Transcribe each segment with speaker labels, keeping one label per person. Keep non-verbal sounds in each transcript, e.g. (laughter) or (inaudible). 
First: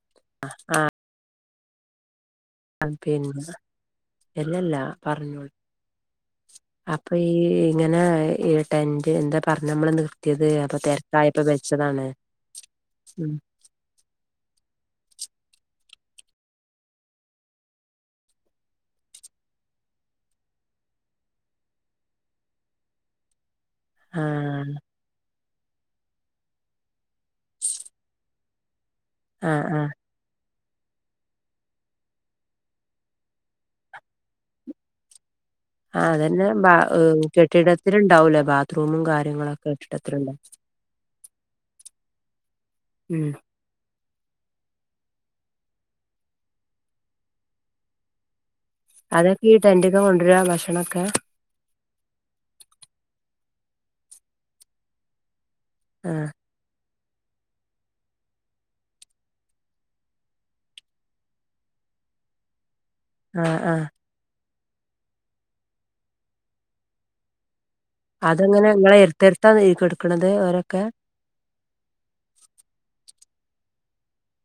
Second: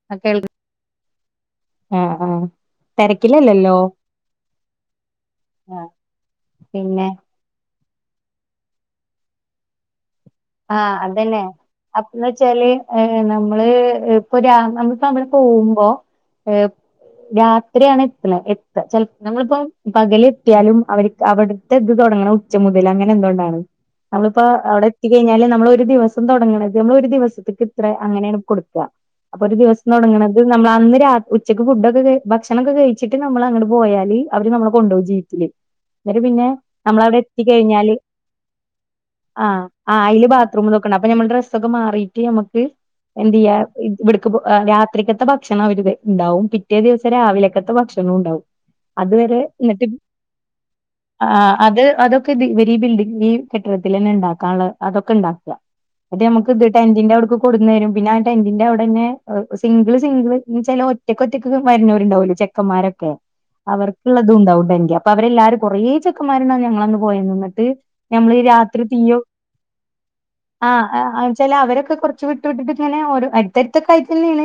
Speaker 1: (unintelligible)
Speaker 2: അഹ്
Speaker 1: ആഹ് ആഹ്
Speaker 2: (unintelligible)
Speaker 1: തെരക്കിലല്ലല്ലോ
Speaker 2: എല്ലല്ലാ പറഞ്ഞോളൂ
Speaker 1: ആഹ് പിന്നെ
Speaker 2: അപ്പൊ ഈ ഇങ്ങനെ ഈ ടെന്റ് എന്താ പറഞ്ഞ നമ്മള നിർ
Speaker 1: ആഹ് അതന്നെ അപ്പന്ന് വെച്ചാല് ഞ്ഞം നമ്മള് ഇപ്പൊ നമ്മ സമളം പോകുമ്പോ (unintelligible) രാത്രിയാണ് എത്തുന്നത് എത്ത ച നമ്മളിപ്പോ പകലെത്തിയാലും അവർ അവട്ത്തെ ഇത് തൊടങ്ങ്ണഹ് ഉച്ച മുതൽ അങ്ങനെ എന്തുകൊണ്ടാണ് നമ്മളിപ്പോ
Speaker 2: ആഹ്
Speaker 1: അവ്ടെ കഴിഞ്ഞാല് നമ്മളൊരു ദിവസം തൊടങ്ങ്ണത് മ്മള് ഒരു ദിവസത്ത്ക്ക് ഇത്ര അങ്ങനെയാണ് കൊട്ക്കാ അപ്പൊ ഒരു
Speaker 2: ആഹ്
Speaker 1: ദിവസം
Speaker 2: ആഹ്
Speaker 1: തൊടങ്ങ്ണ (unintelligible) നമ്മളന്ന് രാ ഉച്ചക്ക് ഫുഡൊക്കെ ഭക്ഷണൊക്കെ കഴിച്ചിട്ട് നമ്മള് അങ്ങണ്ട് പോയാല് അവര് നമ്മളെ കൊണ്ടോവും ജീപ്പില്
Speaker 2: ആഹ്
Speaker 1: എന്നിട്ട്
Speaker 2: അതന്നെ
Speaker 1: പിന്നെ
Speaker 2: ബ
Speaker 1: നമ്മളവിടെ എത്തിക്കഴിഞ്ഞാല്
Speaker 2: കെട്ടിടത്തില്ണ്ടാവൂലേ ബാത്റൂമും
Speaker 1: ആഹ്
Speaker 2: കാര്യങ്ങളൊക്കെ
Speaker 1: ആഹ് അയില്
Speaker 2: കെട്ടിടത്തിലുണ്ടാവും
Speaker 1: ബാത്റൂമ്തൊക്കെണ്ട് അപ്പൊ നമ്മൾ ഡ്രസ്സൊക്കെ മാറീറ്റ് യമ്മക്ക്
Speaker 2: ഉം
Speaker 1: എന്ത്യ്യാ ഇത്‌ ഇവ്ട്ക്ക് പോ ആഹ് രാത്രിക്കത്തെ ഭക്ഷണം അവര് താ ഇണ്ടാവും പിറ്റേ ദിവസം രാവിലക്കത്തെ ഭക്ഷണവും ഉണ്ടാവും അത് വരെ
Speaker 2: അതൊക്കെ ഈ
Speaker 1: ഇങ്ങട്ട്
Speaker 2: ടെന്റൊക്കെ കൊണ്ടുവരാ ഭക്ഷണൊക്കെ
Speaker 1: ആഹ് അത് അതൊ ക്കെ തി ഇവരീ ബിൽഡിങ് ഈ കെട്ടിടത്തിലെന്നെ ഇണ്ടാക്കാൻ ള്ളെ അതൊക്കെ ഇണ്ടാക്കാ അത്
Speaker 2: ആഹ്
Speaker 1: ഞമ്മക് ക്ക്‌ത് ടെന്റിന്റെ അവ്ട്ക്ക് കൊട്ന്നെരും പിന്നെ ആഹ് ടെന്റിന്റെ അവ്ടെന്നെ എഹ് സിംഗ്ള് സിംഗ്ള് ചെലോ ഒറ്റക്കൊറ്റക്ക്‌ വര്നോര്ണ്ടാവുലേ ചെക്കന്മാരൊക്കെ
Speaker 2: ആഹ് ആഹ്
Speaker 1: അവർക്ക്‌ള്ളതുണ്ടാവുണ്ടെങ്കെ അപ്പൊ അവരെല്ലാരും കൊറേ ചെക്കന്മാര്ണ്ടാന്നു ഞങ്ങളന്ന് പോയന്ന് ന്നട്ട് നമ്മള് രാത്രി തീയോ
Speaker 2: ത്ത തീ കെട് ക്ക്‌ണതേ വെരെ
Speaker 1: ആഹ് ആഹ് ആഹ് എന്ന്ച്ചാല് അവരൊക്കെ കൊറച്ച് വിട്ടു വിട്ട് വിട്ട്ട്ട്ച്ച് ങ്ങനെ ഒര് അടട്ത്തടുത്തൊക്ക ആയിതന്നേണ്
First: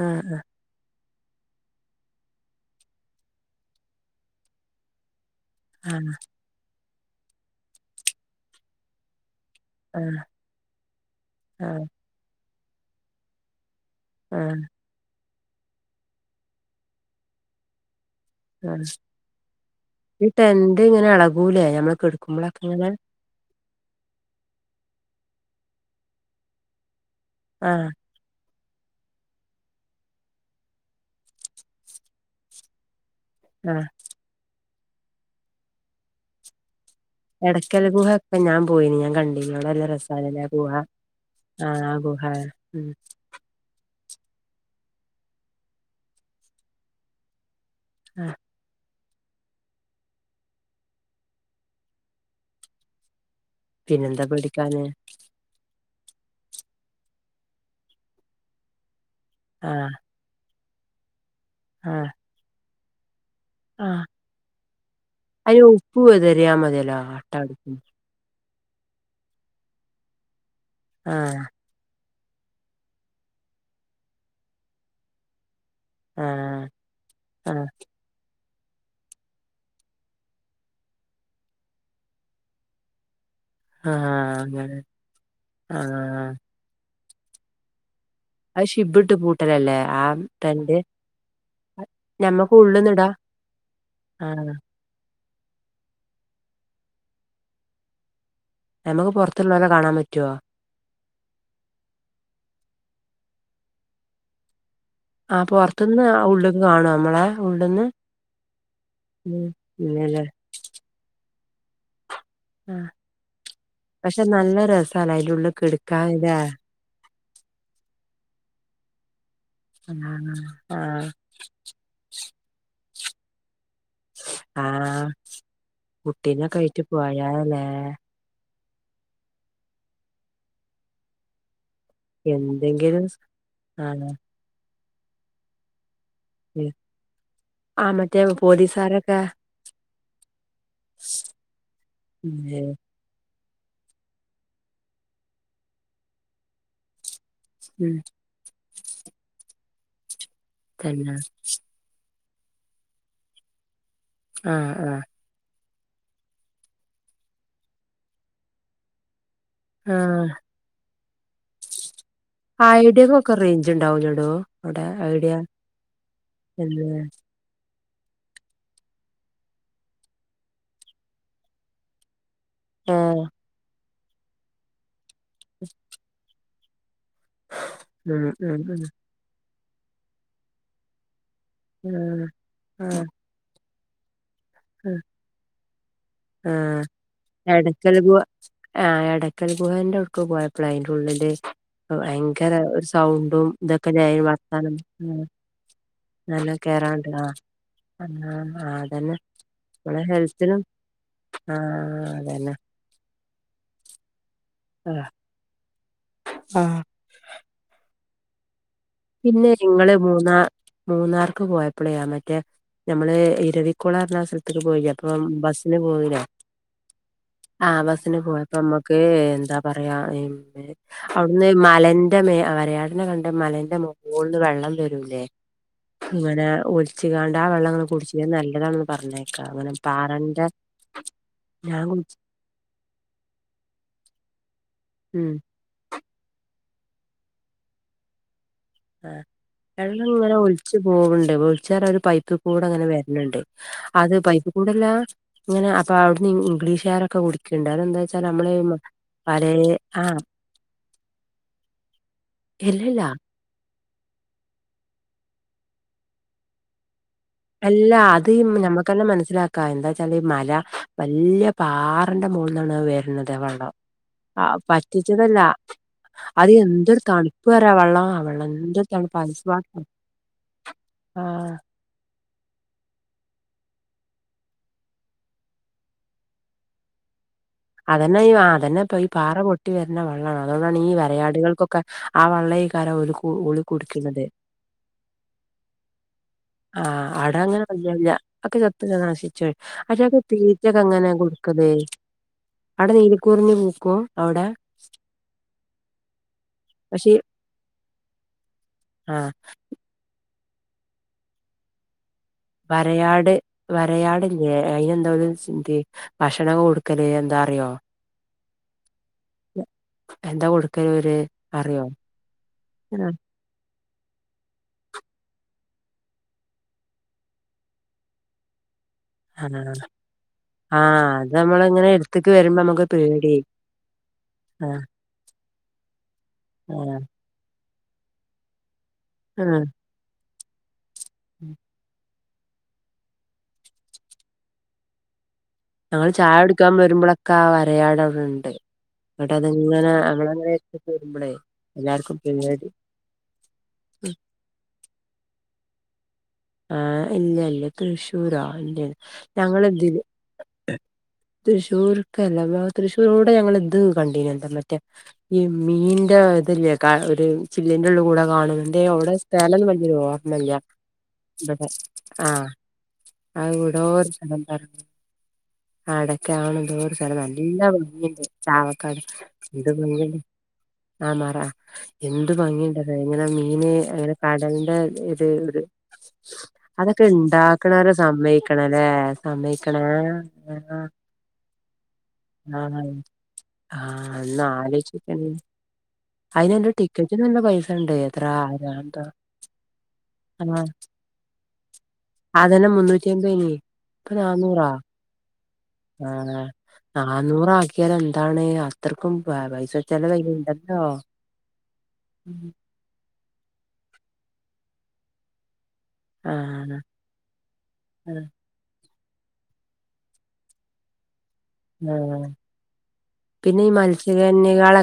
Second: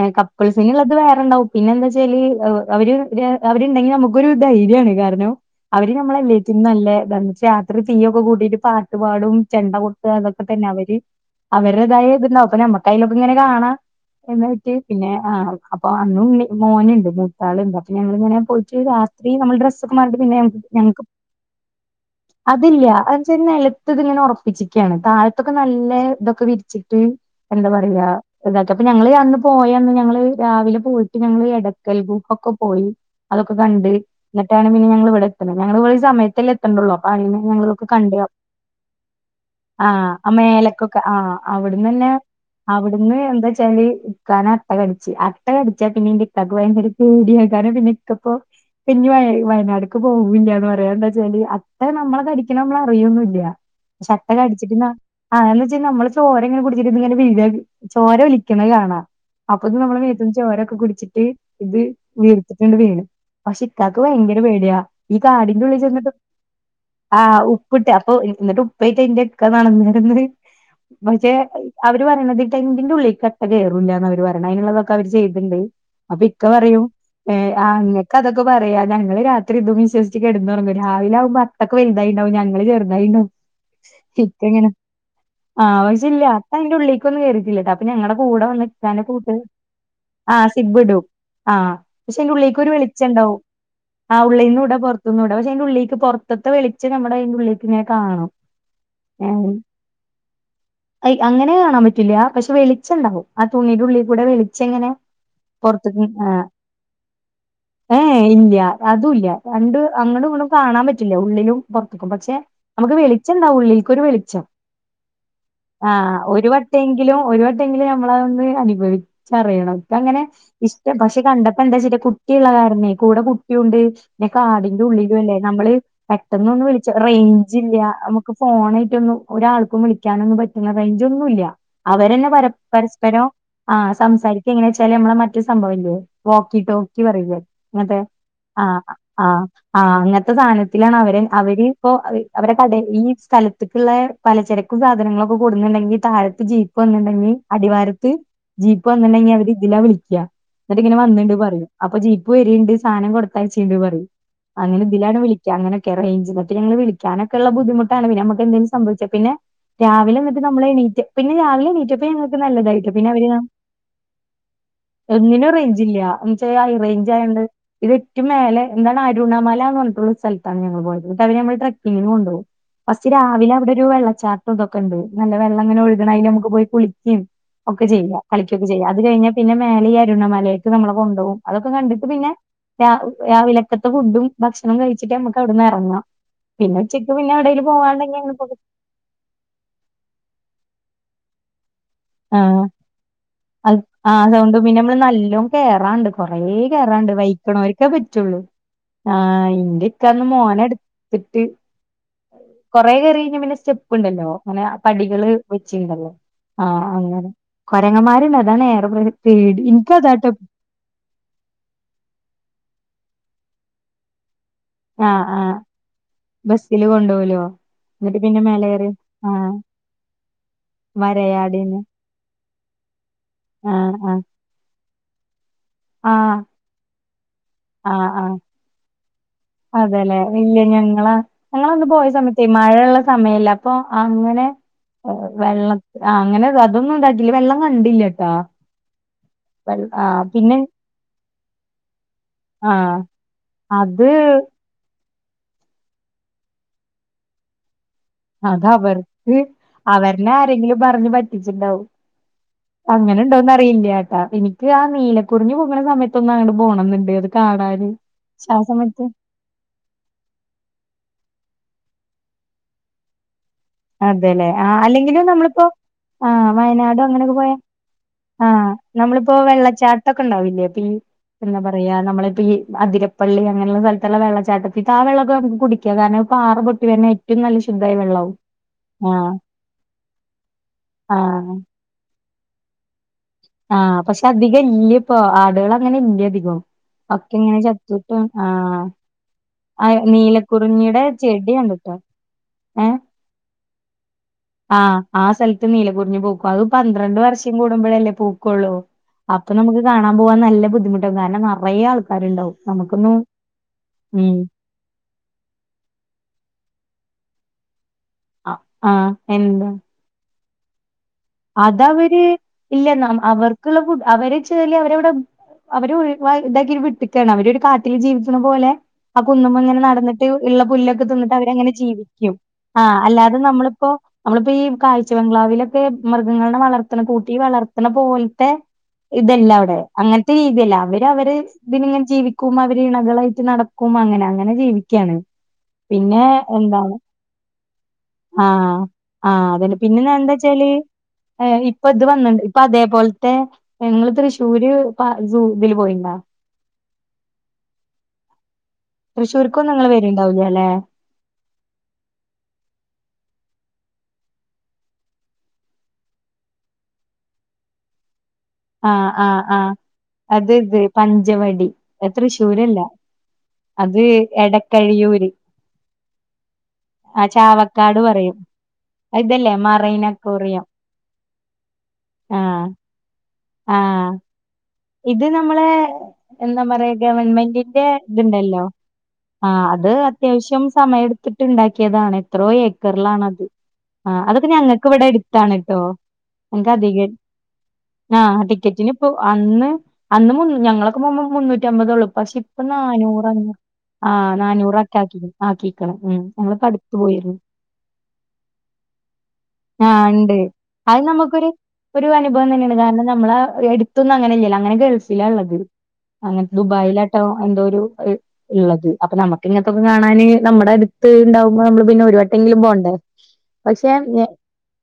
Speaker 1: ഏ
Speaker 2: ആഹ്
Speaker 1: കപ്പ്ൾസ് പിന്നള്ളത് വേറെണ്ടാവും പിന്നെ എന്താച്ചാല് അവ് അവര് വര് അവരുണ്ടെങ്കിൽ നമുക്കൊരു ധൈര്യാണ് കാരണം അവര്
Speaker 2: ആഹ്
Speaker 1: നമ്മളെല്ലേത്തിനും നല്ല ഇതാണ്ച്ചാ രാത്രി തീയൊക്കെ കൂട്ടിട്ട് പാട്ട്പാടും ചെണ്ട കൊട്ടാ
Speaker 2: ആഹ്
Speaker 1: അതൊക്കെ തന്നെ അവര്
Speaker 2: ആഹ്
Speaker 1: അവര്ടെതായ ഇത്ണ്ടാവും ഇപ്പ നമ്മക്കായലൊക്കെ ഇങ്ങനെ കാണാ എന്നാ
Speaker 2: ആഹ്
Speaker 1: പറ്റി പിന്നെ ആഹ് അപ്പൊ അന്നും മി മോന്ണ്ട് മൂത്താള്ണ്ട് അപ്പൊ ഞങ്ങളിങ്ങനെ പോയിറ്റ്
Speaker 2: ആഹ്
Speaker 1: രാത്രി നമ്മള് ഡ്രസ്സൊക്കെ മാറിട്ട്
Speaker 2: ഈ
Speaker 1: പിന്നെ
Speaker 2: ടെന്റ്
Speaker 1: ഞക്ക്
Speaker 2: ഇങ്ങനെ ഇളകൂലേ ഞമ്മള് കെടുക്കുമ്പോളൊക്കെ
Speaker 1: അതില്ല
Speaker 2: ഇങ്ങനെ
Speaker 1: അത്ന്ച്ച്ഴ്‌ഞ്ഞാല് ട്ട്ഇത്ങ്ങനെ ഒറപ്പിച്ച്ക്കാണ് താഴത്തൊക്കെ നല്ല ഇതൊക്കെ വിരിച്ചിട്ട് എന്താ
Speaker 2: ആഹ്
Speaker 1: പറയാ എന്താച്ച അപ്പൊ ഞങ്ങള് അന്ന് പോയന്ന് ഞങ്ങള് രാവിലെ പോയിട്ട് ഞങ്ങള് എടക്കൽ ഗൂഹൊക്കൊ പോയി അതൊക്കെ
Speaker 2: ആഹ്
Speaker 1: കണ്ട് ഇന്നട്ടാണ് പിന്നെ ഞങ്ങള് വ്ടെ എത്ത്ണഹ് ഞങ്ങള് വെയ് സമയത്തല്ലെ എത്ത് ത്തണ്ടൊള്ളു അപ്പൊ അങ്ങ്നെ ഞങ്ങള് തൊക്കെ കണ്ട്
Speaker 2: പോയിനി ഞാൻ കണ്ട്
Speaker 1: ആഹ് ആഹ് മേലക്കൊക്കെ ആഹ്
Speaker 2: ആ
Speaker 1: അവ്ട്ന്നന്നെ
Speaker 2: ഗുഹ ഉം
Speaker 1: അവിടുന്ന് എന്താച്ചാല് ഇക്കാനെ അട്ട കടിച്ച് അട്ട കടിച്ചാ പിന്നെന്റിക്കാക്ക് ഭയങ്കര പേടിയാ കാര്നം പിന്നെ ഇക്കപ്പോ
Speaker 2: ആഹ്
Speaker 1: പ്പഞ് വയനാട്ക്ക് പോവുല്ല്യന്ന് പറയാ എന്താച്ചാല് അട്ട നമ്മളെ കടിക്കണഹ് നമ്മളറിയൊന്നുല്ല്യ ഷെ
Speaker 2: പിന്നെന്താ പേടിക്കാന്
Speaker 1: അട്ടകട്ച്ച്ട്നാ ആന്നെചെയ്ഞ്ഞാ നമ്മളെ ചോര ഇങ്ങനെ കുടിച്ചട്ട് ഇങ്ങനെ വീരക് ചോര ഒലിക്ക്‌ണഹ് കാണാ അപ്പൊ ഇത്
Speaker 2: ആഹ്
Speaker 1: നമ്മളെ മത്ത്ന്ന് ചോരൊക്കെ കുടിച്ചിട്ട് ഇത്
Speaker 2: ആഹ്
Speaker 1: വീർത്തിട്ട്ണ്ട് വീണ് പക്ഷെ ഇക്കാക്ക്
Speaker 2: ആഹ്
Speaker 1: ഭയങ്കര പേടിയാ ഈ
Speaker 2: അയിന് ഉപ്പ്
Speaker 1: കാടിന്റെള്ളിചെന്നിട്ട്
Speaker 2: വെതറിയാ മതിയല്ലോ അട്ട
Speaker 1: ആഹ്
Speaker 2: കടിക്കും
Speaker 1: ഉപ്പിട്ട അപ്പൊ ന്നട്ട് ഉപ്പേയ്റ്റ ഇന്റെ ഇക്ക നടന്നിര്ന്നെഹ് പക്ഷേ
Speaker 2: ആഹ്
Speaker 1: അവര് പറയ്ണതി ടെന്റിന്റെ ഉള്ളിൽക്ക്‌ അട്ട കേറൂലന്നാ അവര് പറയ്ണഹ് അയ്ന്ള്ളതൊക്കെ അവര് ചെയ്ത്ണ്ട് അപ്പൊ ഇക്ക
Speaker 2: ആഹ്
Speaker 1: പറയും ഏ ആഹ് ങ്ങക്ക് ക്കതൊക്കെ പറയാ ഞങ്ങള് രാത്രി ഇതും വിസൊസ്ച്ച് കെട്ന്നൊറങ്ങും രാവിലാവുമ്പോ അട്ടൊക്കെ വെൽതായിണ്ടാവും ഞങ്ങള് ചെർതായിണ്ടാവും
Speaker 2: ആഹ് അങ്ങനെ ആഹ്
Speaker 1: അഅയ്‌ന്റെ ഉള്ളിക്കൊന്നും കേറിട്ടില്ലാട്ടാ അപ്പൊ ഞങ്ങടെ കൂടെ
Speaker 2: അത്
Speaker 1: വന്നക്കാന്റെ
Speaker 2: ഷിബിട്ട്
Speaker 1: കൂട്ട്
Speaker 2: പൂട്ടലല്ലേ ആ
Speaker 1: ആഹ്
Speaker 2: ടെന്റ്
Speaker 1: സിബ്ബ്ടും ആഹ് പക്ഷെ അയ്‌ന്റെ
Speaker 2: ഞമ്മക്ക്
Speaker 1: ഉള്ളിൽക്കൊരു
Speaker 2: ഉള്ള്ന്ന്ടാ
Speaker 1: വെളിച്ചണ്ടാവും ആഹ് ഉള്ളീന്നുട പൊർ ത്ത്ന്നുട പക്ഷെ അയ്ന്റെ ഉള്ളീക്ക് പൊറത്ത്ത്തെ വെളിച്ചം നമ്മുടെ അയ്ന്റെ ഉള്ളിക്ക് ഇങ്ങനെ കാണും
Speaker 2: ഞമ്മക് പൊർത്ത്ള്ളോളെ കാണാൻ പറ്റോ
Speaker 1: അയ് അങ്ങനെ കാണാൻ പറ്റില്ല പക്ഷെ വെളിച്ചണ്ടാവും ആ തുണിയുടെ ഉള്ളിൽ കൂടെ വെളിച്ചങ്ങനെ
Speaker 2: ആഹ്
Speaker 1: പൊർത്ത്ക്ക്
Speaker 2: പൊറത്ത്ന്ന്
Speaker 1: ആഹ്
Speaker 2: ഉള്ള്ക്ക് കാണോ നമ്മളെ ഉള്ള്ന്ന്
Speaker 1: ഏ യെ ഇല്ല്യ അതുംല്ല്യ
Speaker 2: ഉം
Speaker 1: രണ്ട്
Speaker 2: ഇല്ലല്ലേ
Speaker 1: അങ്ങടുഇങ്ങടും കാണാൻ പറ്റില്ല ഉള്ളിലും പൊർത്ത്ത്ക്കും പക്ഷെ
Speaker 2: ആഹ്
Speaker 1: നമുക്ക് വെളി ച്ചണ്ടാവും ഉള്ളിൽക്കൊരു
Speaker 2: പക്ഷെ
Speaker 1: വെളിച്ചം
Speaker 2: നല്ല രസാല്ലേ അയിന്റെ ഉള്ളിൽ കെടക്കാന്
Speaker 1: ആഹ്
Speaker 2: ല്ലേ
Speaker 1: ഒര് വ ട്ടെങ്കിലും ഒരു വട്ടെങ്കിലും നമ്മളഹ് ഒന്ന് അനുഭവി ച്ചറിയണം ഇപ്പ അങ്ങനെ
Speaker 2: ആഹ്
Speaker 1: ഇഷ്ടം
Speaker 2: ആഹ്
Speaker 1: പക്ഷെ കണ്ടപ്പോ എന്താച്ചട്ട കുട്ടിള്ള കാരണെയ് കൂടെ കുട്ടിയുണ്ട് പിന്നെ കാടിന്റെ
Speaker 2: ആഹ്
Speaker 1: ഉള്ളിലും അല്ലേ നമ്മള്
Speaker 2: കുട്ടീനൊക്കെ
Speaker 1: പെട്ടെന്നൊന്ന്
Speaker 2: ആയിട്ട്
Speaker 1: വിളിച്ച റേഞ്ച്
Speaker 2: പോയാലേ
Speaker 1: ഇല്ല അമ നമുക്ക് ഫോണായിട്ടൊന്നും ഒരാൾക്കും വിളിക്കാനൊന്നും പറ്റുന്ന റയിഞ്ച് ഒന്നുമില്ല അവരന്നെ പര
Speaker 2: എന്തെങ്കിലും
Speaker 1: പരസ്പരം ആ സംസാരിരിക്ക എങ്ങനെ വെച്ചാല നമ്മളെ മറ്റു സംഭവമില്ല വോക്കി ടോക്കി പറയില്ലേ
Speaker 2: ആ
Speaker 1: ഇങ്ങട്ട്
Speaker 2: മറ്റേ
Speaker 1: ആഹ്
Speaker 2: പോലീസുകാരൊക്കെ
Speaker 1: ആഹ് ആഹ് അങ്ങനത്തെ സാധനത്തിലാണ് അവര് അവരിപ്പോ
Speaker 2: ഉം
Speaker 1: അവരെ കട ഈ സ്ഥലത്തക്കുള്ള പലചരക്കും സാധനങ്ങളൊക്കെ കൊൂടുന്നുണ്ടെങ്കിൽ തഴത്ത് ജീപ്പ് വന്നിട്ടുണ്ടെങ്കിൽ അടിവാരത്ത് ജീപ്പ് വന്നിട്ടണ്ടെങ്കിൽ അവര് ഇതിലാ വിളിക്കുക എന്നിട്ട് ഇങ്ങനെ
Speaker 2: തന്നെ
Speaker 1: വന്നിട്ടുണ്ട്ന്ന് പറയും അപ്പൊ ജീപ്പ് വരണ്ട് സാധനം കൊടുത്തയച്ചണ്ട് പറയും
Speaker 2: ആ
Speaker 1: അങ്ങനെ
Speaker 2: ആ
Speaker 1: ഇതിലാണ് വിളിക്ക അങ്ങനൊക്കെ റേഞ്ജ് ഇല്ല വിളിക്കാനൊക്കെയുള്ള ബുദ്ധിമുട്ടാണ് പിന്നെങ്ങോട്ട എന്തെലും സംഭവിച്ചാ പിന്നെ രാവിലെ
Speaker 2: ആ
Speaker 1: എന്നിട്ട് നമ്മൾ എണീറ്റ പിന്നെ രാവിലെ എണീറ്റപ്പ ഞങ്ങക്ക് നല്ലതായിട്ട് പിന്നെ അവര്
Speaker 2: ഐഡിയക്കൊക്കെ റേഞ്ച് ഉണ്ടാവൂലടോ അവിടെ ഐഡിയ
Speaker 1: ഒന്നിനും റേഞ്ച് ഇല്ല എന്നച്ചാ ഹൈ
Speaker 2: പിന്നെ
Speaker 1: റേഞ്ച് ആയോണ്ട് ഇത് ഏറ്റവും മേല എന്താണ് അരുണമല എന്ന് പറഞ്ഞട്ടുള്ള സ്ഥലാണ് ഞങ്ങങ്ങള് പോയത് അവര് ഞമ്മൾ ട്രക്കിങ്ങിന് കൊണ്ട് പോകും
Speaker 2: ആ
Speaker 1: പസ് രാവിലെ അവിടെ ഒരു വെള്ളച്ചാട്ടം ഇതൊക്കെ ഉണ്ട് നല്ല വെള്ളം അങ്ങനെ ഒഴുകണ അത് ല് നമുക്ക് പോയി കുളിക്കുകയും ഒക്കെ ചെയ്യുക
Speaker 2: ഉം ഉം
Speaker 1: കളിക്കുകൊക്കെ
Speaker 2: ഉം
Speaker 1: ചെയ്യ അത് കഴിഞ്ഞാൽ പിന്നെ മേലെ അരുണമലയൊക്ക് നമ്മളെ കൊണ്ട് പോകും അതൊക്കെ കണ്ടിട്ട് പിന്നെ
Speaker 2: ആ
Speaker 1: രാവിലക്കത്തെ ഫുഡും ഭക്ഷണം കഴിച്ചിട്ട് നമ്മുക്ക് അവിടെന്ന് ഇറങ്ങാം പിന്നെ ഉച്ചയ്ക്ക് പിന്നെ എവിടെലും
Speaker 2: ഇടക്കൽ ഗുഹ ആ് ഇടക്കൽ ഗുഹേന്റെടുക്ക പോയപ്പള അയിന്റെ ഉള്ളില് ഭയങ്കര
Speaker 1: ആഹ്
Speaker 2: ഒരു സൗണ്ടും
Speaker 1: അത്
Speaker 2: ഇതൊക്കെ ഞ
Speaker 1: ആ സൗണ്ട്
Speaker 2: വർത്താനം
Speaker 1: പിന്നെ നമ്മള് നല്ലോം കേറാണ്ട് കൊറെ
Speaker 2: നല്ല കേറാണ്ട്
Speaker 1: കേയറാണ്ട്
Speaker 2: ആ
Speaker 1: വയ്ക്ക്ണോൽക്കെ
Speaker 2: ആ
Speaker 1: പറ്റുള്ളൂ ആ ഇന്റെക്കന്ന് മോന എടു
Speaker 2: ആഹ് അതെന്നെ
Speaker 1: കൊറേ കയറി കഴിഞ്ഞ പിന്നെ സ്റ്റെപ്പ് ഉണ്ടല്ലോ അങ്ങനെ ആ പടികള് വെച്ചിണ്ടല്ലോ ആഹ് അങ്ങനെ കൊരങ്ങമാരുണ്ട് അതാണ് ഏറെ
Speaker 2: പിന്നെ ഞങ്ങള്
Speaker 1: പേടിഎനിക്കും അതാട്ടെ
Speaker 2: മൂന്നാ മൂന്നാർക്ക് പോയപ്പോളെയാ മറ്റേ നമ്മള് ഇരവികുള പറഞ്ഞ സ്ഥല ത്ത് പോയി അപ്പൊ
Speaker 1: ആഹ് ആഹ്
Speaker 2: ബസ്സിന് പോയില്ലേ
Speaker 1: ബസ്സില് കൊണ്ടോവലോ
Speaker 2: ആ ബസിന്
Speaker 1: എന്നിട്ട് പിന്നെ
Speaker 2: പോയപ്പ
Speaker 1: മേലെ കേറി
Speaker 2: നമ്മുക്ക്
Speaker 1: ആഹ്
Speaker 2: എന്താ പറയാ അവിടുന്ന്
Speaker 1: വരയാടിനെ
Speaker 2: മലന്റെ മോ. വരയാടിനെ കണ്ട മലന്റെ
Speaker 1: ആഹ് ആഹ്
Speaker 2: മുകളോ വെള്ളം വരൂലെ
Speaker 1: ആഹ്
Speaker 2: ഇങ്ങനെ ഒലിച്ച വെള്ള കുടിച്ച നല്ലതാണ് പറഞ്ഞേക്കാം
Speaker 1: അതെല്ലെ ഇല്ല ഞങ്ങള
Speaker 2: ഞാൻ
Speaker 1: ഞങ്ങളൊന്ന് പോയ
Speaker 2: കുടിച്ച്
Speaker 1: സമയത്ത മഴയള്ള സമയല്ല അപ്പൊ അങ്ങനെ
Speaker 2: ഉം
Speaker 1: വെള്ള ആ അങ്ങനെ അതൊന്നും ഉണ്ടായിണ്ടില്ല വെള്ളം കണ്ടില്ലട്ടോ
Speaker 2: ആ വെള്ളം ഇങ്ങനെ ഒലിച്ചച്ച് പോവുന്നുണ്ട് ഒലിച്ചത് ഒരു പൈപ്പ് കൂടെ അങ്ങനെ
Speaker 1: ആഹ്
Speaker 2: വരുന്നുണ്ട്
Speaker 1: അത്
Speaker 2: കൂടുതല ഇങ്ങനെ അപ്പൊ അവിടുന്ന് ഇംഗ്ലീഷുകാരൊക്കെ കുടി കിണ്ട അത് എന്താന് വച്ചാൽ
Speaker 1: അത അവർക്ക് അവരിനെ ആരെങ്കിലും പറഞ്ഞ് പറ്റിച്ചുണ്ടാവോ
Speaker 2: ഇല്ലല്ല
Speaker 1: അങ്ങനെണ്ടോന്ന് അറിയില്ലാട്ടാ എനിക്ക് ആ നീലക്കുറിഞ്ഞി പൂക്കണ സമയത് ഒന്ന് അങ്ങോ്ട്ട് പോണം എന്നുണ്ട് അ
Speaker 2: അല്ല അത് നമ്മക്കന്നെ മനസ്സിലാക്കാം ക്ക എന്താ വച്ചാൽ ഈ മല വലിയ പാറന്റെ മുകളിന്നാണ് വരുന്നത് വള്ളം
Speaker 1: അതെല്ലേ ആ അല്ലെങ്കിലും നമ്മളിപ്പോ ആഹ്
Speaker 2: അത് എന്തൊരു
Speaker 1: വയനാടും അങ്ങനെയൊക്കെ
Speaker 2: തണുപ്പ്
Speaker 1: പോയാ
Speaker 2: അറിയോ ആ വെള്ളം ആ വെള്ളം
Speaker 1: ആഹ്
Speaker 2: എന്തൊരു തണുപ്പ്
Speaker 1: നമ്മളിപ്പോ
Speaker 2: ഐസ് വാട്ടർ
Speaker 1: വെള്ളച്ചാട്ടൊക്കെ ഉണ്ടാവില്ലേ പിന്നെ
Speaker 2: ആഹ്
Speaker 1: (unintelligible) പറയാ നമ്മളിപ്പോ ഈ അതിരപ്പള്ളി അങ്ങനെയുള്ള സ്ഥലതുള്ള വെള്ള ചാട്ടത്തിൽ ആ വെള്ളമൊക്കെക്ക് കുടിക്കാം കാരണം പാറ പെ ച്ച് വരുന്ന ഏറ്റവും. നല്ല ശുദ്ധായ
Speaker 2: അതന്നെ ഈ
Speaker 1: വെള്ളാവും
Speaker 2: ആ അതന്നെപ്പൊ ഈ
Speaker 1: ആ
Speaker 2: പാറ പൊട്ടി വരുന്ന വെള്ളമാണ് അതൊണ്ടാണ് ഈ
Speaker 1: ആ
Speaker 2: വരയാടുകൾക്കൊക്കെ ഒക്കെ ആ വെള്ളം ആയികാരം ഓല് കു
Speaker 1: ആഹ് പക്ഷെ അധികം ഇല്ല ഇപ്പോ ആടുകൾ അങ്ങനെ ഇല്ല അതികം
Speaker 2: ആഹ്
Speaker 1: ഒക്കെ
Speaker 2: ആടെ
Speaker 1: ഇങ്ങനെ
Speaker 2: അങ്ങനെ വല്ല്യല്ല
Speaker 1: ചത്തിട്ട് ആ
Speaker 2: ഒക്കെ ചത്തൊക്കെ നശിച്ചു
Speaker 1: ആ
Speaker 2: അയ്റ്റങ്ങക്ക് തീറ്റൊക്കെ
Speaker 1: നീലക്കുറിഞ്ഞിയുടെ
Speaker 2: എങ്ങനെ
Speaker 1: ചെടി
Speaker 2: കൊടുക്കല്
Speaker 1: കണ്ടിട്ടോ
Speaker 2: അവിടെ
Speaker 1: ഏഹ്
Speaker 2: നീലക്കുറിഞ്ഞി പൂക്കും അവിടെ
Speaker 1: ആ ആ സ്ഥലത്ത് നീല കുറിഞ്ഞി പൂക്കും അത്
Speaker 2: പക്ഷെ
Speaker 1: പന്ത്രണ്ട് വർഷം കൂടുമ്പോഴല്ലേ പൂക്കള്ളൂ,
Speaker 2: ആഹ്
Speaker 1: അപ്പൊ നമു കാണാൻ പോവാൻ നല്ല ബുദ്ധിമുട്ടാവും കാരണം നറേ ആൾക്കാരുണ്ടാവും. നമുക്കൊന്നും
Speaker 2: വരയാട്
Speaker 1: ഉം
Speaker 2: വരയാടില്ലെ. അയിന് എന്താലോ സിംഗി ഭക്ഷണം കൊടുക്കല് എന്താറിയോ.
Speaker 1: അ ആഹ് എന്താ
Speaker 2: എന്താ കൊടുക്കല് ഒര്?
Speaker 1: അത അവര് ഇല്ല ന അവർക്ക്ള്ള ഫുഡ് അവരെ ചല് അവര് വടെ അവര് ഒരു ഇതാക്കി വിട്ട്ക്കാണ് അവര് ഒരു കാട്ടില് ജീവിക്ണ പോലെ ആ കുന്ന്മ്മെ ഇങ്ങനെ നടന്നിട്ട് ഇള്ള പുല്ലൊക്കെ
Speaker 2: ആഹ് അത്
Speaker 1: തിന്ന്ട്ട് അവരങ്ങനെ
Speaker 2: നമ്മളിങ്ങനെ എടുത്ത്ക്ക്
Speaker 1: ജീവിക്കും.
Speaker 2: വരുമ്പോ നമ്മുക്ക്
Speaker 1: ആഹ്
Speaker 2: പേടി
Speaker 1: അല്ലാതെ നമ്മള്പ്പോ നമ്മള്പ്പോ ഈ
Speaker 2: ആഹ്
Speaker 1: കാഴ്ചവംഗ്ലാവിലൊക്കെ മൃഗങ്ങൾനെ
Speaker 2: ആഹ്
Speaker 1: വളർത്ണ കൂട്ടി വളർത്ത്ണ പോൽത്തെ ഇതല്ല
Speaker 2: ആഹ്
Speaker 1: അവടെ അങ്ങൻത്തെ രീതിയല്ല അവ അവര് ഇതിനി ഇങ്ങനെ ജീവിക്കും, അവര് ഇണകളായിട്ട് നടക്കും, അങ്ങനെ അങ്ങനെ ജീവിക്കാണ്.
Speaker 2: ഞങ്ങള്
Speaker 1: പിന്നെ
Speaker 2: ചായടിക്കാൻ
Speaker 1: എന്താണ്
Speaker 2: വരുമ്പോഴൊക്കെ ആ വരയാടവിടെണ്ട്.
Speaker 1: ആഹ്
Speaker 2: ന്ന്ട്ട് അത്ങ്ങനെ അങ്ങനെങ്ങനെ എടുത്ക് വരുമ്പളേയ്
Speaker 1: ഏ ഇപ്പൊ ഇത് വന്ന്ണ്ട് ഇപ്പൊ അതേപോൽത്തെ ഇങ്ങള് തൃശ്ശൂര് പാ സൂ തില് പോയിരുന്നോ?
Speaker 2: ആഹ് ഇല്ല ഇല്ല തൃശ്ശൂരോ ഇല്ലല്ല ഞങ്ങനെ
Speaker 1: തൃശ്ശൂർക്കൊന്നും നിങ്ങള്
Speaker 2: ന്തില്
Speaker 1: വരുണ്ടാവൂല അല്ലെ
Speaker 2: തൃശ്ശൂർക്കല്ല തൃശൂർ കൂടെ ഞങ്ങള് ഇത് കണ്ടീന എന്താ മറ്റേ ഈ മീന്റെ ഇതല്ലേ കാ ഒരു ചില്ലിന്റെ ഉള്ളൂകൂടെ കാണ് തെ
Speaker 1: ആഹ്
Speaker 2: അവടെ
Speaker 1: ആഹ്
Speaker 2: സ്ഥലന്ന്
Speaker 1: ആഹ്
Speaker 2: വല്യര് ഓർമല്ല.
Speaker 1: അത് ഇത് പഞ്ചവടി അത് ത്രിശൂരല്ല അത് എടക്കഴിയൂര്.
Speaker 2: ആടക്ക ആണന്തോറ സ്ഥലം
Speaker 1: ആ
Speaker 2: നല്ലാ
Speaker 1: ചാവക്കാട്
Speaker 2: ഭംഗിണ്ട്
Speaker 1: പറയും
Speaker 2: ചാവക്കാട്
Speaker 1: അത് ഇതല്ലേ
Speaker 2: എന്ത്
Speaker 1: മറൈൻ
Speaker 2: ഭംഗിണ്ട്.
Speaker 1: അക്വേറിയം
Speaker 2: ആഹ് മാറാ എന്ത്
Speaker 1: ആഹ്
Speaker 2: ഭംഗിണ്ട് അത് ങ്ങനെ മീന് അങ്ങനെ കടലിന്റെ ഇത്
Speaker 1: ആ എന്താ പറയാ
Speaker 2: അതൊക്കെ
Speaker 1: ഗവൺമെന്റിന്റെ
Speaker 2: ഇണ്ടാക്കണവരെ
Speaker 1: ഇതുണ്ടല്ലോ
Speaker 2: സമ്മയിക്കണല്ലേ
Speaker 1: ആഹ്
Speaker 2: സമ്മയിക്കണേ
Speaker 1: അത് അത്യാവശ്യം
Speaker 2: ആ
Speaker 1: സമയടു ത്തിട്ടുണ്ടാക്കിയതാണ് എത്രോ
Speaker 2: ആ
Speaker 1: ഏക്കറ്ലാണത് ആ
Speaker 2: ഒന്ന്
Speaker 1: അതൊക്കെ ഞങ്ങക്ക് ഇവടെ
Speaker 2: ആലോചിക്കണേ
Speaker 1: എടുത്താണ് ട്ടോ.
Speaker 2: അയിനെന്തോ
Speaker 1: ക്കഅധികം
Speaker 2: ടിക്കറ്റിന് നല്ല പൈസ ഉണ്ട് എത്ര
Speaker 1: ആഹ് ടിക്കറ്റിന്
Speaker 2: ആയിരന്തോ
Speaker 1: ഇപ്പോ അന്ന് അന്ന്
Speaker 2: ആ
Speaker 1: മുന്നൂ ഞങ്ങളൊക്കെ പോവുമ്പോ മുന്നൂറ്റി അമ്പത് ഒള്ളൂ. പക്ഷെ ഇപ്പം
Speaker 2: അതന്നെ മുന്നൂറ്റി
Speaker 1: നാനൂറാണ്,
Speaker 2: അമ്പതിന് ഇപ്പൊ
Speaker 1: ആഹ് നാനൂറൊക്കേ ആക്കിക്ക് ആക്കി. ഉം
Speaker 2: ആഹ്
Speaker 1: ഞങ്ങളിപ്പോ അടുത്ത് പോയിരുന്നു
Speaker 2: നാനൂർ ആക്കിയാല് എന്താണ് അത്രയ്ക്കും പൈസ ചെലവ് അയ്ന്ണ്ട്.
Speaker 1: അയ് നമുക്കൊരു ഒരു അനുഭവം തന്നെയാണ് കാരണം നമ്മളെ എടു എടുത്തന്നും അങ്ങനെ ഇല്ലല്ലോ അങ്ങനെ ഗൾഫിലാ ള്ളത്
Speaker 2: ആ
Speaker 1: അങ്ങൻ ദുബായിലാട്ടോ എന്തോ ഒരു
Speaker 2: ആ
Speaker 1: ള്ളത്, അപ്പൊ നമ്മക്ക് ഇങ്ങൻതൊക്കെ കാണാന് നമ്മടെ അടു ത്ത് ഉണ്ടാവുമ്പോ നമ്മള് പിന്നെ ഒരു
Speaker 2: ആ
Speaker 1: വട്ടെങ്കിലും പോണ്ടേ പക്ഷെ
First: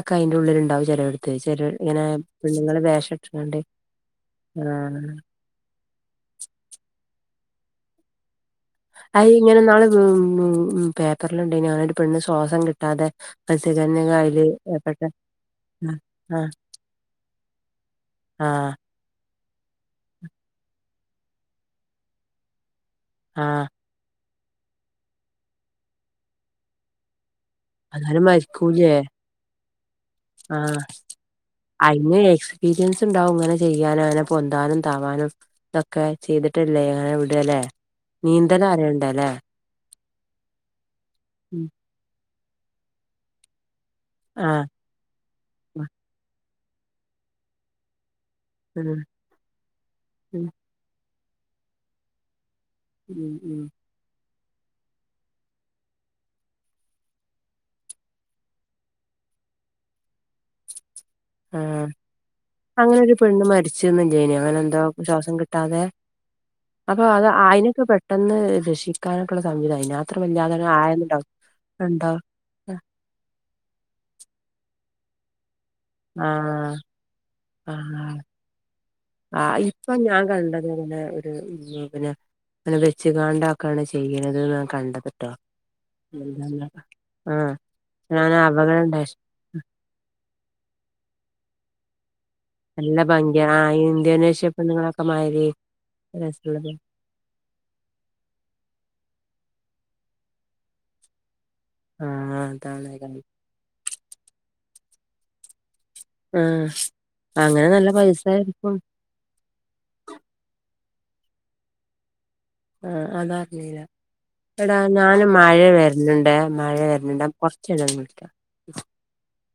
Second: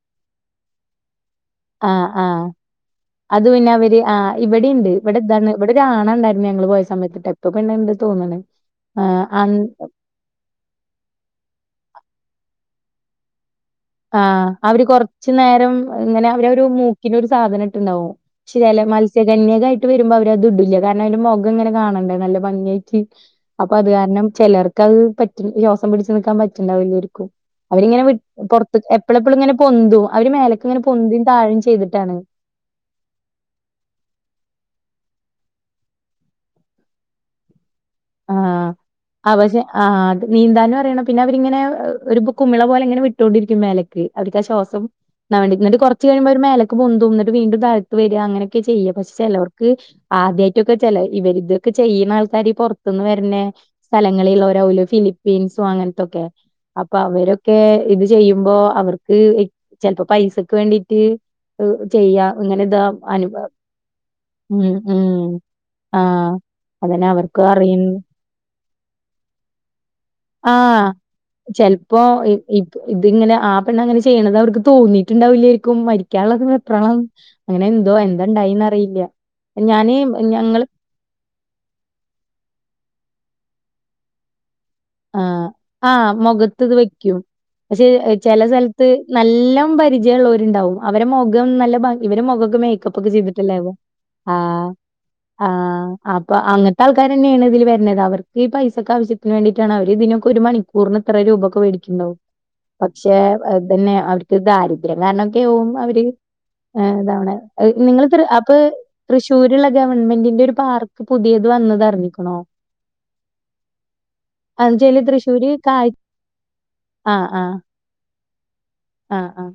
Speaker 2: ക്കെ അയ്ന്റെ ഉള്ളില്ണ്ടാവും ചേലെട്ത്ത് ചേലോ ഇങ്ങനെ
Speaker 1: ആഹ് ആഹ്
Speaker 2: പെണ്ണ്ങ്ങള് വേഷ
Speaker 1: അത് പിന്നെ അവര് ആഹ് ഇവടിണ്ട് ഇവടെ ഇതാണ് ഇവടെ ഒരാ ആണാണ്ടായിര്ന്ന് ഞങ്ങള് പോയ സമയത് ഇപ്പോ പെണ്ണ്ണ്ട് തോന്ന്ണ്.
Speaker 2: അത് ഇങ്ങനെ
Speaker 1: ആഹ്
Speaker 2: ഇന്നാള് ഉ ഊ പേപ്പർല് ണ്ടായിനു ഒരു പെണ്ണ് ശ്വാസം കിട്ടാതെ (unintelligible)
Speaker 1: ആഹ് അവര്
Speaker 2: ഏർപ്പെട്ട
Speaker 1: കൊർച്ചു നേരം
Speaker 2: ആഹ്
Speaker 1: ഇങ്ങനെ അവര്
Speaker 2: ആഹ്
Speaker 1: ഒരു മൂക്കിന് ഒരു സാധനം ഇട്ട്ണ്ടാവും.
Speaker 2: ആഹ്
Speaker 1: ശരിയല്ല മത്സ്യകന്യകായിട്ട് വരുമ്പോ അവര് അത് ഇടില്ല, കാരണം അയ്ന്റെ മുഖംങ്ങനെ കാണണ്ടേ നല്ല ഭംഗിയായിട്ട്.
Speaker 2: ആഹ്
Speaker 1: അപ്പൊ അത് കാരണം ചേലർക്ക് അത് പറ്റ ശ്വാസം പിടിച്ച് ന്ക്കാം പറ്റ്ണ്ടാവുലേര്ക്കും. അവരിങ്ങെനെ വ്
Speaker 2: അതാലും
Speaker 1: പൊർത്ത്
Speaker 2: മരിക്കൂലേ
Speaker 1: എപ്പളെപ്പളും ഇങ്ങനെ പൊന്തും അവര് മേലേക്ക് ഇങ്ങനെ പൊന്തും താഴും ചെയ്തിട്ടാണ്.
Speaker 2: പീരിയൻസ്ണ്ടാവും ഇങ്ങനെ ചെയ്യാനും അങ്ങനെ പൊന്താനും താവാനും. തൊക്കെ ചെയ്തിട്ടല്ലേ ങ്ങനെ വ്ടല്ലേ.
Speaker 1: ആഹ് ആ പക്ഷെ ആഹ് അത് നീന്താനു അറിയണം പിന്നെ അവരിങ്ങനെ ഒരു കുമിള പോലെ ഇങ്ങനെ വിട്ടോണ്ടിരിക്കും മേലേ അവർക്ക് ആഹ് ശ്വാസം (unintelligible) ന്നിട്ട് കൊർച്ച് കഴിയുമ്പോ അവര് മേലക്ക് പൊന്തും ന്നിട്ട് വീണ്ടും താഴ്ത്ത് വരാ അങ്ങനെ ചെയ്യാ
Speaker 2: ഉം
Speaker 1: പക്ഷെ ചേലോർക്ക്
Speaker 2: ഉം
Speaker 1: ആദ്യായിട്ടൊക്കെ ചലോ ഇവരി ഇതൊക്കെ ചെയ്യ്ന ആൾക്കാര് പൊറ ത് ന്ന്
Speaker 2: ഉം
Speaker 1: വര്ണെ
Speaker 2: ഉം
Speaker 1: സ്ഥലങ്ങളിൽ ല്ലോരാവൂ ലേ ഫിലിപ്പീൻസും അങ്ങൻത്തൊക്കെ. അപ്പൊ അവരൊക്കെ ഇത് ചെയ്യുമ്പോ അവർക്ക് ചേൽപ്പോ പൈസക്ക് വേണ്ടീട്ട്
Speaker 2: ആഹ്
Speaker 1: ചെയ്യാ ഇങ്ങനെതാ
Speaker 2: അങ്ങനെ ഒരു പെണ്ണ്
Speaker 1: അനുഭവം
Speaker 2: മരിച്ചന്നില്ലേനോ
Speaker 1: ഉ
Speaker 2: അങ്ങനെ എന്തോ
Speaker 1: ഉ
Speaker 2: ശ്വാസം കിട്ടാതെ
Speaker 1: ആഹ അതനെ അവർക്ക് അറിയ
Speaker 2: ഇ പെട്ടെന്ന് രക്ഷിക്കാനായിട്ടുള്ള സംവിതംഞ്ഞാൽ
Speaker 1: ആഹ് ചിലപ്പോ ഇത് ഇങ്ങനെ ആ പെണ്ണ അങ്ങനെ ചെയ്യണത് അവർക്ക് തോന്നിട്ടുണ്ടാവില്ലരിക്കും മരിക്കാനുള്ള
Speaker 2: ആഹ്
Speaker 1: എപണം അങ്ങനെ എന്തോ
Speaker 2: ആഹ്
Speaker 1: എന്താണ്ടായിന്ന് അറിയില്ല
Speaker 2: ആഹ് ഇപ്പൊ ഞാൻ കണ്ടത് അങ്ങനെ പിന്നെ അങ്ങനെ വെച്ചുകാണ്ടാക്കാണ് ചെയ്യണത് കണ്ടത്
Speaker 1: ആഹ് ആഹ് മുഖത്ത് ഇത് വെക്കും
Speaker 2: ആഹ്
Speaker 1: പക്ഷെ
Speaker 2: ഞാൻ
Speaker 1: ചില
Speaker 2: അപകടം
Speaker 1: സ്ഥലത്ത്
Speaker 2: ഉണ്ടായി
Speaker 1: നല്ല പരിചയമ ഉള്ള ഉണ്ടാവും അവരെ മുഖം നല്ല ഇവ മുഖ
Speaker 2: നല്ല
Speaker 1: ഒെ ചെയ്തിട്ട
Speaker 2: ഭംഗിയ ആ
Speaker 1: അൊ
Speaker 2: ഇന്തോനേഷ്യ പെണ്ണുങ്ങളൊക്കെ മാതിരി രസള്ളത്
Speaker 1: അങ്ങട്ട ഇക്ക തെയാണ് ഇതിൽ വരുന്നത് അവർക്ക് ഈ പൈസൊക്ക ആവശ്യത്തിന് വേണ്ടിട്ട അവ ഇതിനൊെ ഒരു മണിക്കൂറിന് ഇത്ര രൂപൊക്കെേിക്കും
Speaker 2: ആഹ് അതാണ്
Speaker 1: പക്ഷേ
Speaker 2: അതാണ്.
Speaker 1: തന്നെ അവർക്ക് ദാരിര്യം കാരണം ഒക്കെ ആക്പ
Speaker 2: ആഹ്
Speaker 1: അവ
Speaker 2: അങ്ങനെ
Speaker 1: ഇത
Speaker 2: നല്ല
Speaker 1: നിങ്ങ
Speaker 2: പൈസ
Speaker 1: അപ്പൊ
Speaker 2: ആയിരിക്കും
Speaker 1: തൃശ്ശൂരുള്ള ഗവൺമെന്റിന്റെ ഒരു പാർക്ക് പുതിയത് വന്നത് അറിഞ്ഞിക്കണോ
Speaker 2: ആഹ് ആധാറിലീ
Speaker 1: അത്
Speaker 2: എടാ
Speaker 1: വെച്ചാല്
Speaker 2: ഞാന്
Speaker 1: തൃശ്ശൂര്
Speaker 2: മഴ
Speaker 1: കാ
Speaker 2: വരരുന്നുണ്ട് മഴ വരരുന്നുണ്ട്
Speaker 1: ആഹ് ആഹ്.
Speaker 2: കുറച്ചിടം വിളിക്കാം
Speaker 1: ആഹ് ആഹ്